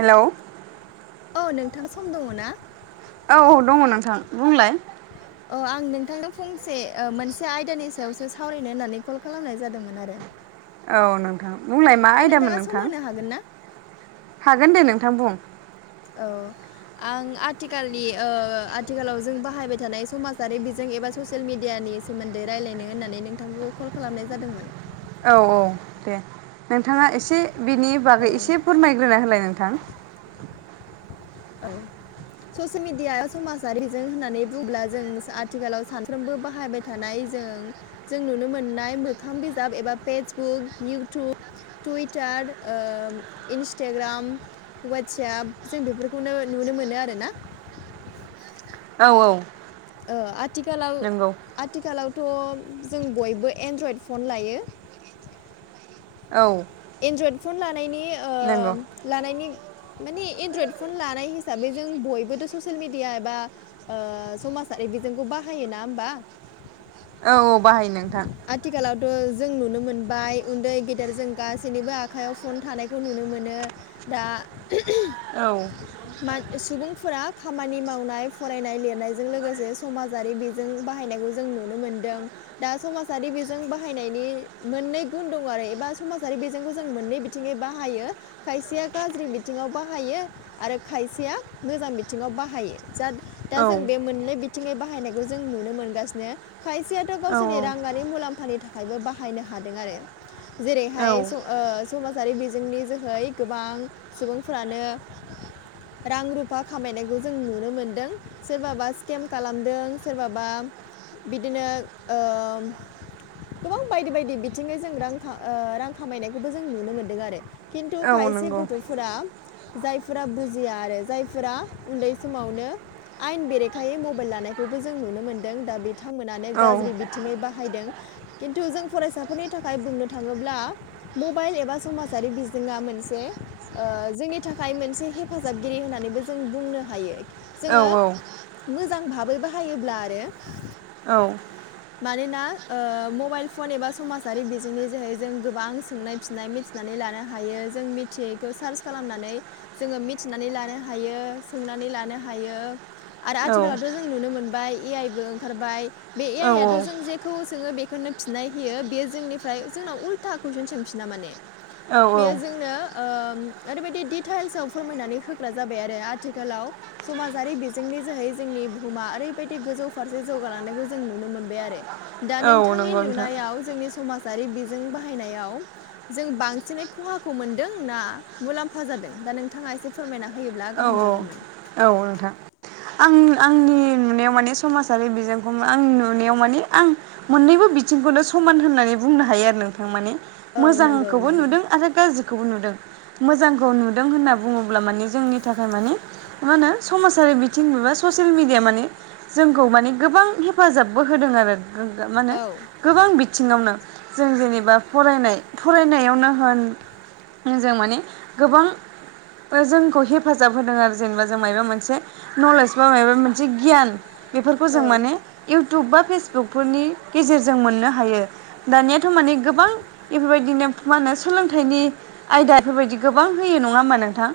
Hello. औ नोंथां सम दङ ना? औ औ दङ नोंथां बुंलाय। अ आं नोंथांजों फंसे ओ मोनसे आयदानि सायावसो सावरायनो होननानै कल खालामनाय जादोंमोन आरो। औ नोंथां बुंलाय मा दा आयदामोन नोंथाङा सम नोंथां होनो हागोन ना? हागोन दे नोंथां बुं। औ। आं आथिखालनि ओ आथिखालाव जों बाहायबाय थानाय समाजारि बिजों एबा ससियेल मेडियानि सोमोन्दै रायलायनो होननानै नोंथांखौ कल खालामनाय जादोंमोन। औ औ दे नोंथाङा एसे बेनि बागै औ एसे फोरमायग्रोना होलाय नोंथां। औ। ससियेल मिडिया समाजारिजों होननानै बुङोब्ला जों आथिखालाव सानफ्रोमबो बाहायबाय थानाय जों जों नुनो मोननाय मोखां बिजाब एबा फेसबुक इउटुब टुइटार ओ इन्स्टाग्राम वाटसप जों बेफोर खौनो नुनो मोनो आरोना। औ औ। ओ आथिखालाव नंगौ आथिखालावथ' जों बयबो एन्ड्रइड फन लायो। औ। एन्ड्रइड फन लानायनि नंगौ ओ लानायनि मानि एनड्रयड फन लानाय हिसाबै जों बयबोथ' ससियेल मिडिया एबा ओ समाजारि बिजोंखौ बाहाय ना होमबा? औ औ बाहायो नोंथां। आथिखालावथ' जों नुनो मोनबाय उन्दै गेदेर जों गासैनिबो आखाइयाव फन थानायखौ नुनो मोनो। दा औ। मान सुबुंफोरा खामानि मावनाय फरायनाय लिरनायजों लोगोसे समाजारि बिज जों बाहायनायखौ जों नुनो मोनदों दा समाज जारि बिजों बाहायनायनि मोननै गुन दङ आरो एबा समाजारि बिजोंखौ जों मोननै बिथिङै बाहायो। खायसेया गारज्रि बिथिङाव बाहायो आरो खायसेया मोजां बिथिङाव बाहायो जा दा औ जों बे मोननै बिथिङै बाहायनायखौ जों नुनो मोनगासिनो खायसेयाथ' गावसोरनि औ रां आरि मुलाम्फानि थाखायबो बाहायनो हादों आरो। औ जेरैहाय स ओ समाजारि बिजोंनि जोहै गोबां सुबुंफोरानो रां रुफा खामायनायखौ जों नुनो मोनदों। सोरबाबा स्केम खालामदों सोरबाबा बिदिनो ओ गोबां बायदि बायदि बिथिङै जों रां खा ओ रां खामायनायखौबो जों नुनो मोनदों आरो। खिन्थु औ खायसे नंगौ गथ'फोरा जायफोरा बुजिया आरो जायफोरा उन्दै समावनो आयेन बेरेखायै मबाइल लानायखौबो जों नुनो मोनदों दा बिथांमोनानो औ गारज्रि बिथिङै बा हायदों खिन्थु जों फरायसाफोरनि थाखाय बुंनो थाङोब्ला मबाइल एबा समाजारि बिजोङा मोनसे ओ जोंनि थाखाय मोनसे हे जाबगिरि होननानैबो जों बुंनो हायो। औ जोङो मोजां भाबै बाहायोब्ला आरो औ। मानोना ओ मबाइल फन एबा समाजारि बिजोंनि जोहै जों गोबां सोंनाय फिननाय मिथि नानै लानो हायो जों मिथियैखौ सार्च खालामनानै जोङो मिथिनानै लानो हायो सोंनानै लानो हायो आरो आथिखालावथ' जों नुनो मोनबाय ए आइ बो ओंखारबाय बे ए आइआथ' जों जे खौ सोङो बेखौनो फिननाय होयो बेयो जोंनिफ्राय जोंनाव उल्था कुइसन सोंफिना माने औ बेयो जोंनो उम ओरैबायदि डिटेल्साव फोरमायनानै होग्रा जाबाय आरो आथिखालाव समाजारि बिजोंनि जोहै जोंनि बुहुमा ओरैबायदि गोजौ फारसे जौगालांनायखौ जों नुनो मोनबाय आरो दा औ नोंथांनि नंगौ नोंथां नुनायाव जोंनि समाजारि बिजों बाहायनायाव जों बांसिनै खहाखौ मोनदों ना मुलाम्फा जादों दा नोंथाङा एसे फोरमायना होयोब्ला औ गाहाम जागौमोन। औ औ नोंथां। आं आंनि नुनायाव माने समाजारि बिजोंखौ आंनि नुनायाव माने आं मोननैबो बिथिंखौनो समान होननानै बुंनो हायो आरो नोंथां माने औ नंगौ मोजांखौबो नंगौ नुदों आरो गाज्रि खौ नुदों मोजांखौ नुदों होनना बुङोब्ला माने जोंनि नि थाखाय माने मा होनो समाजारि बिथिं एबा ससियेल मिडिया माने‌ जोंखौ माने गोबां हेफाजाबबो होदों आरो मा होनो औ गोबां बिथिङावनो जों जेनेबा फरायनाय फरायनायावनो होन जों माने गोबां जोंखौ हे हेफाजाब होदों आरो जेनेबा जों माबबा मोनसे नलेज बा माबबा मोनसे गियान बेफोरखौ जों औ माने इउटुब बा फेसबुकफोरनि गेजेरजों मोननो हायो। दानियाथ' माने गोबां बेफोरबायदिनो मा होनो सोलोंथाइनि आयदा बेफोरबायदि गोबां होयो नङा होमबा नोंथां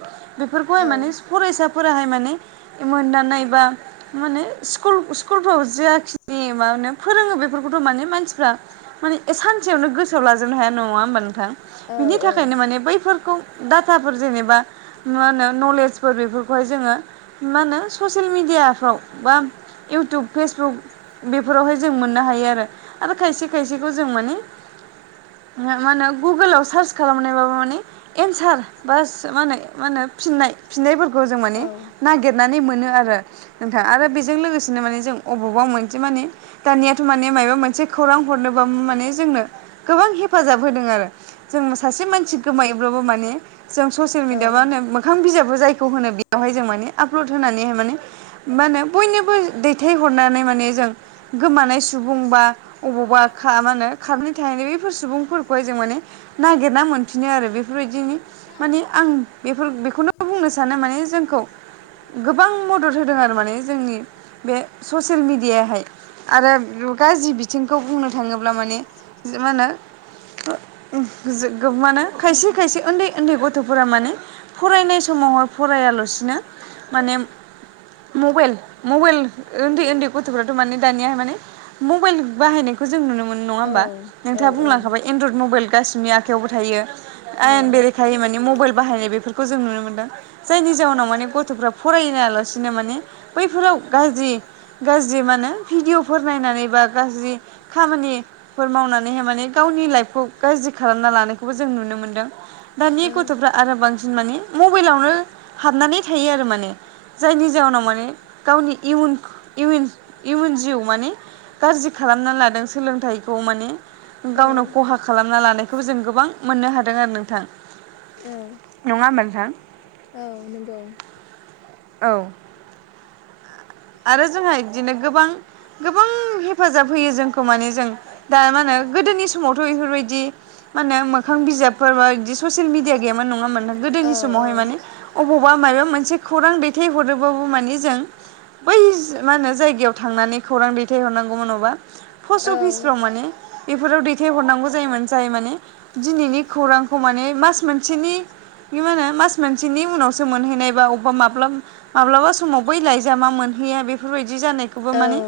बेफोरखौहाय औ माने फरायसाफोराहाय माने मोनदानाय बा माने स्कुल स्कुलफ्राव जेाखिनि मे फोरोङो बेफोरखौथ' माने मानसिफ्रा माने सानसेयावनो गोसोआव लाजोबनो हाया नङा होनोमबा नोंथां औ बिनि औ थाखायनो माने बैफोरखौ डाटाफोर जेनेबा मा होनो नलेजफोर बेफोरखौहाय जोङो मा होनो ससेेल मेडियाफ्राव बा इउटउब फेसबुक बेफोरावहाय जों मोननो हायो आरो आरो खायसे खायसेखौ जों माने मा होनो गुगोलाव सार्च खालामनायबाबो माने एन्सार बास माने मा होनो फिननाय फिननायफोरखौ जों माने औ नागिरनानै मोनो आरो नोंथां आरो बेजों लोगोसेनो माने जों अबावबाव मोनसे माने दानियाथ' माने माबा मोनसे खौरां हरनोबो माने जोंनो गोबां हेफाजाब होदों आरो जों सासे मानसि गोमायोब्लाबो मानिे जों ससियेल औ मिडियाबा मओंखां बिजाबखौ जायखौ होनो बेयावहाय जों माने आपलड होनानैहाय माने मा होनो बयनोबो दैथायहरनानै माने जों गोमानाय सुबुं बा अबावबा खा मा होनो खारनि थाखायनो बैफोर सुबुंफोरखौहाय जों माने नागिरना मोनफिनो आरो बेफोरबायदिनो माने आं बेफोर बेखौनो बुंनो सानो माने जोंखौ गोबां मदद होदों आरो माने जोंनि बे ससियेल मिडियाहाय आरो गाज्रि बिथिंखौ बुंनो थाङोब्ला माने मा होनो माने खायसे खायसे उन्दै उन्दै गथ'फोरा माने फरायनाय समावहाय फरायालासिनो माने मबेल मबेल ओन्दै ओन्दै गथ'फ्राथ' माने दानियाहाय माने मबाइल बाहायनायखौ जों नुनो मोनो नङा होमबा? नोंथाङा औ बुंलांखाबाय एन्ड्रयड मबाइल गासिबनि आखायावबो थायो आयेन बेरेखायै माने मबाइल बाहायनाय बे फोरखौ जों नुनो मोन्दों। जायनि जाउनाव माने गथ'फ्रा फरायनायालासिनो माने बैफोराव गाज्रि गाज्रि मानो भिडिअ'फोर नायनानै बा गाज्रि खामानि फोर मावनानैहाय माने गावनि लाइफखौ गाज्रि खालामना लानायखौबो जों नुनो मोन्दों। दानि गथ'फ्रा औ आरो बांसिन माने मबाइलावनो हाबनानै थायो आरो माने जायनि जाउनाव माने गावनि इयुन इविन इयुन जिउ माने गाज्रि खालामना लादों सोलोंथाइखौ माने गावनाव खहा खालामना लानायखौ जों गोबां मोननो हादों आरो नोंथां। औ। नङा होमबा नोंथां? औ नोंगौ। औ। आरो जोंहा इदिनो गोबां गोबां हेफाजाब होयो जोंखौ माने जों दा मा होनो गोदोनि स समावथ' बेफोरबायदि मा होनो मोखां बिजाबफोर बा इदि ससियेल मिडिया गैयामोन नङा होमबा नों औ गोदोनि समावहाय माने अबावबा माबा मोनसे खौरां दैथाय हरोबाबो माने जों बै मा होनो जायगायाव थांनानै खौरां दैथाय हरनांगौमोन अबा पस्ट औ अफिसफ्राव माने बेफोराव दैथायहरनांगौ जायोमोन जाय माने दिनैनि खौरांखौ माने मास मोनसेनि बि मा होनो मास मोनसेनि उनावसो मोनहैनाय बा अबेबा माब्लाब माब्लाबा समाव बै लायजामा मोनहैया बेफोरबायदि जानायखौबो औ माने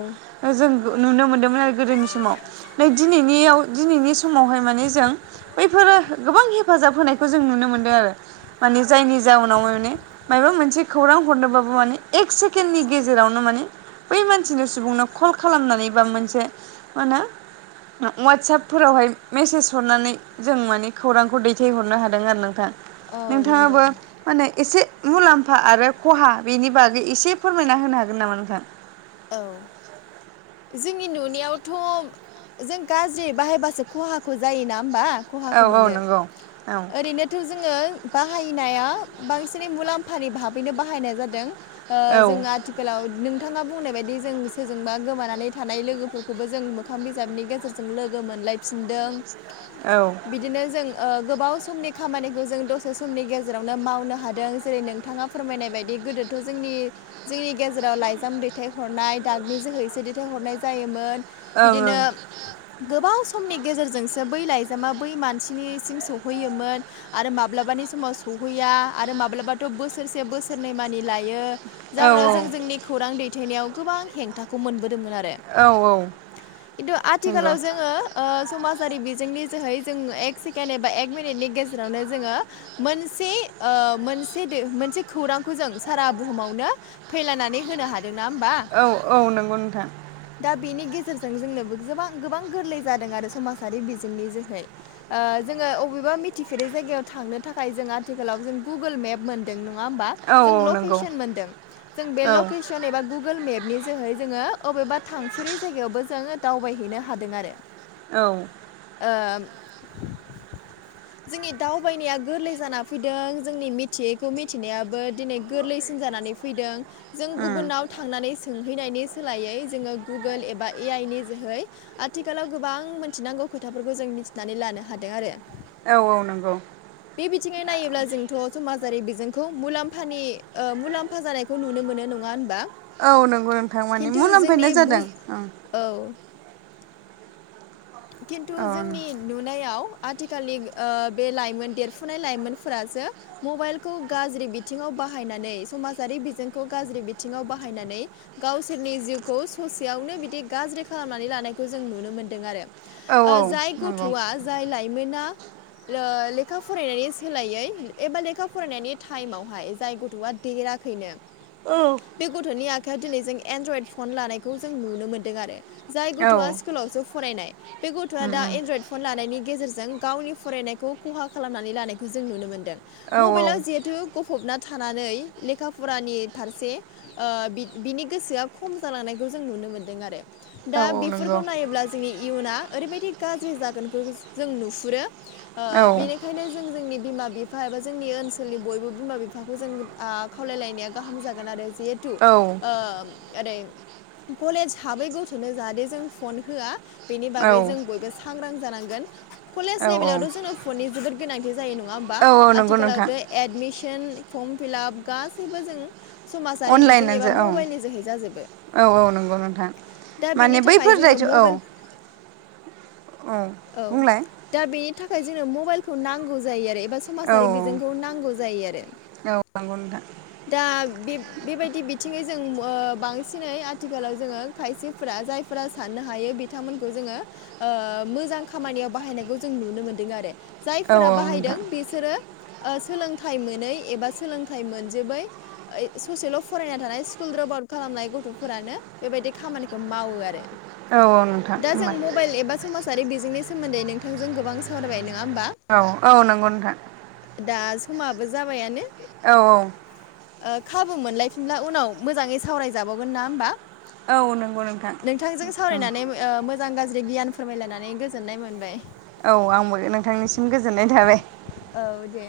जों नुनो मोन्दोंमोन आरो गोदोनि समाव नै दिनैनियाव दिनैनि समावहाय माने जों बैफोरो गोबां हेफाजाब होनायखौ जों नुनो मोनदों आरो। माने जायनि जाउनाव माने माबेबा मोनसे खौरां हरनोबाबो माने एक सेकेडनि गेजेरावनो माने बै मानसिनि सुबुंनो कल खालामनानै बा मोनसे मा होनो अवाटसापफोरावहाय मेसेज हरनानै जों माने खौरांखौ दैथायहरनो हादों आरो नोंथां। औ नंगौ नोंथाङाबो माने एसे मुलाम्फा आरो खहा बेनि बागै एसे फोर फोरमायना होनो हागोन नामा नोंथां? औ। जोंनि नुनायावथ' जों गाज्रि बाहायबासो खहाखौ जायोना होमबा औ खहाखौ औ मोनो नंगौ औ ओरैनो थ' जोङो बाहायनाया बांसिनै मुलाम्फानि भाबैनो बाहायनाय जादों। ओ औ जों आथिखालाव नोंथाङा बुंनाय बायदि जों सोरजोंबा गोमाना नै थानाय लोगोफोरखौबो जों मोखां बिजाबनि गेजेरजों लोगो मोनलाय फिनदों ओं बि दिनो जों ओ गोबाव समनि खामानिखौ जों दसे समनि गेजेरावनो मावनो हादों जेरै नोंथाङा फोरमायनाय बायदि गोदोथ' जोंनि जोंनि गेजेराव लाइजाम दैथाय हरनाय दागनि जोहैसो दै थाय हरनाय जायोमोन बिदिनो ओं गोबाव समनि गेजेरजोंसो बै लाइजामा बै मानसिनिसिम सौहैयोमोन। आरो माब्लाबानि समाव सौहैया आरो माब्लाबाथ' बोसोरसे बोसोरनै मानि लायो। औ जाउनाव जों जोंनि खौरां दैथायनायाव गोबां हेंथाखौ मोनबोदोंमोन आरो। औ खिन्थु नंगौ आथिखालाव जोङो ओ समाजारि बिजोंनि जोहै जों एक सेकेण्ड एबा एक मिनिटनि गेजेरावनो जोङो मोनसे ओ मोनसे दो मोनसे खौरांखौ जों सारा बुहुमावनो फैलानानै होनो हादों नङा होमबा? औ औ नंगौ नोंथां दा बेनि गेजेरजों जोंनोबो गोबां गोबां गोरलै जादों आरो समाजारि बिजोंनि जोहै ओ जोङो बबेबा मिथिफेरै जायगायाव थांनो थाखाय जों आथिखालाव जों गुगोल मेप मोन नङा होमबा औ जों औ नंगौ लकेसन मोनदों जों बे औ लकेस न एबा गुगोल मेपनि जोहै जोङो अबेबा थांफेरै जायगायावबो जोङो दावबायहैनो हादों आरो औ ओ जोंनि दावबायनाया गोरलै जाना फैदों जोंनि मिथियैखौ मिथिनायाबो दिनै गोरलैसिन जानानै फैदों जों उम गुबुनाव थांनानै सोंहैनायनि सोलायै जोङो गुगोल एबा ए आइ नि जोहै आथिखालाव गोबां मोनथिनांगौ खोथाफोरखौ जों मिथिनानै लानो हादों आरो औ औ नंगौ बे बिथिङै नायोब्ला जोंथ' समाजारि बिजोंखौ मुलाम्फानि मुलाम्फा जानायखौ बे खौ नुनो मोनो नङा होनबा औ नंगौ नोंथां मानि खिन्थु जोंनि मुलामफायनाय जादों बुज औ खिन्थु औ जोंनि नुनायाव आथिखालनि बे लाइमोन देरफुनाय लाइमोनफोरासो मबाइलखौ गाज्रि बिथिङाव बाहायनानै समाजारि बिजोंखौ गाज्रि बिथिङाव बाहायनानै गावसोरनि जिउखौ ससेयावनो बिदि गाज्रि खालामनानै लानायखौ जों नुनो मोन्दों आरो औ जाय नंगौ गथ'आ जाय लाइमोना लेखा फरायनायनि सोलायै एबा लेखा फरायनायनि टाइमावहाय जाय गथ'आ देराखै थैनो औ बे गथ'नि आखाइायाव दिनै जों एनड्रइड फन लानायखौ जों नुनो मोन्दों आरो जाय गथ'आ स्कुलावसो फरायनाय बे गथ'आ उम दा उम एनड्रयड फन लानायनि गेजेरजों गावनि फरायनायखौ खहा खालामनानै लानायखौ जों नुनो मोनदों औ मबाइलाव जिहेथु गफबना थानानै लेखा फरानि फारसे बिनि गोसोआ खम जालांनायखौ जों नुनो मोनदों आरो औ दा औ नंगौ बेफोरखौ नायोब्ला जोंनि इयुना ओरैबायाददि गाज्रि जागोनखौ जों नुहुरो औ बेनिखायनो ओंखायनो जों जोंनि बिमा बिफा एबा जोंनि ओनसोलनि बयबो बिमा बिफाखौ जों खावलायलायनाया गाहाम जागोन आरो जिहेथु औ ओरै कलेज हाबै गथ'नो जाहाथे जों फन होआ बेनि औ बागै जों बयबो सांग्रां जानांगोन औ कलेज लेभेलावथ' जोंनो फननि जोबोद गोनांथि जायो नङा औ नंगौ नोंथां आथिखालावमिसर्म फिप गै जों समाजारि बिजों अनलाइनानो एबा जा औ मबाइलनि जोहै जाजोबो औ औ नंगौ नोंथां दा बेनि माने थाखाय बैफोर जोंनो जायथ' मबाइल औ औ दा बेनि थाखाय जोंनो मबाइलखौ नांगौ जायो आरो एबा औ समाजारि बिजोंखौ नांगौ जायो आरो औ नंगौ नोंथां दा बे बेबायदि बिथिङै जों बांसिनै आथिखालाव जोङो खायसेफ्रा जायफोरा साननो हायो बिथांमोनखौ जोङो मोजां खामानियाव बाहायनायखौ जों नुनो मोनदों आरो औ जायफोरा बाहायदों नोंथां बिसोरो सोलोंथाइ मोनै एबा सोलोंथाइ मोनजोबोै ससेल' फरायना थानाय स्कुल द्रप आउट खालामनाय गथ'फोरानो बेबायदि खामानिखौ मावो आरो औ औ नोंथां होमबा ेल एबा समाजारि बिजोंनि सोमोन्दै नोंथांजों गोबां सावरायबाय नङा होमबा औ औ नंगौ नोंथां दा समाबो जाबायानो औ औ खाबु मोनलायफिनब्ला उनाव मोजाङै सावरायजाबावगोन ना होमबा? औ नंगौ नोंथां नोंथांजों औ सावरायनानै मोजां गाज्रि गियान फोरमायलायनानै गोजोननाय मोनबाय औ आंबो नोंथांनिसिम गोजोननाय थाबाय औ दे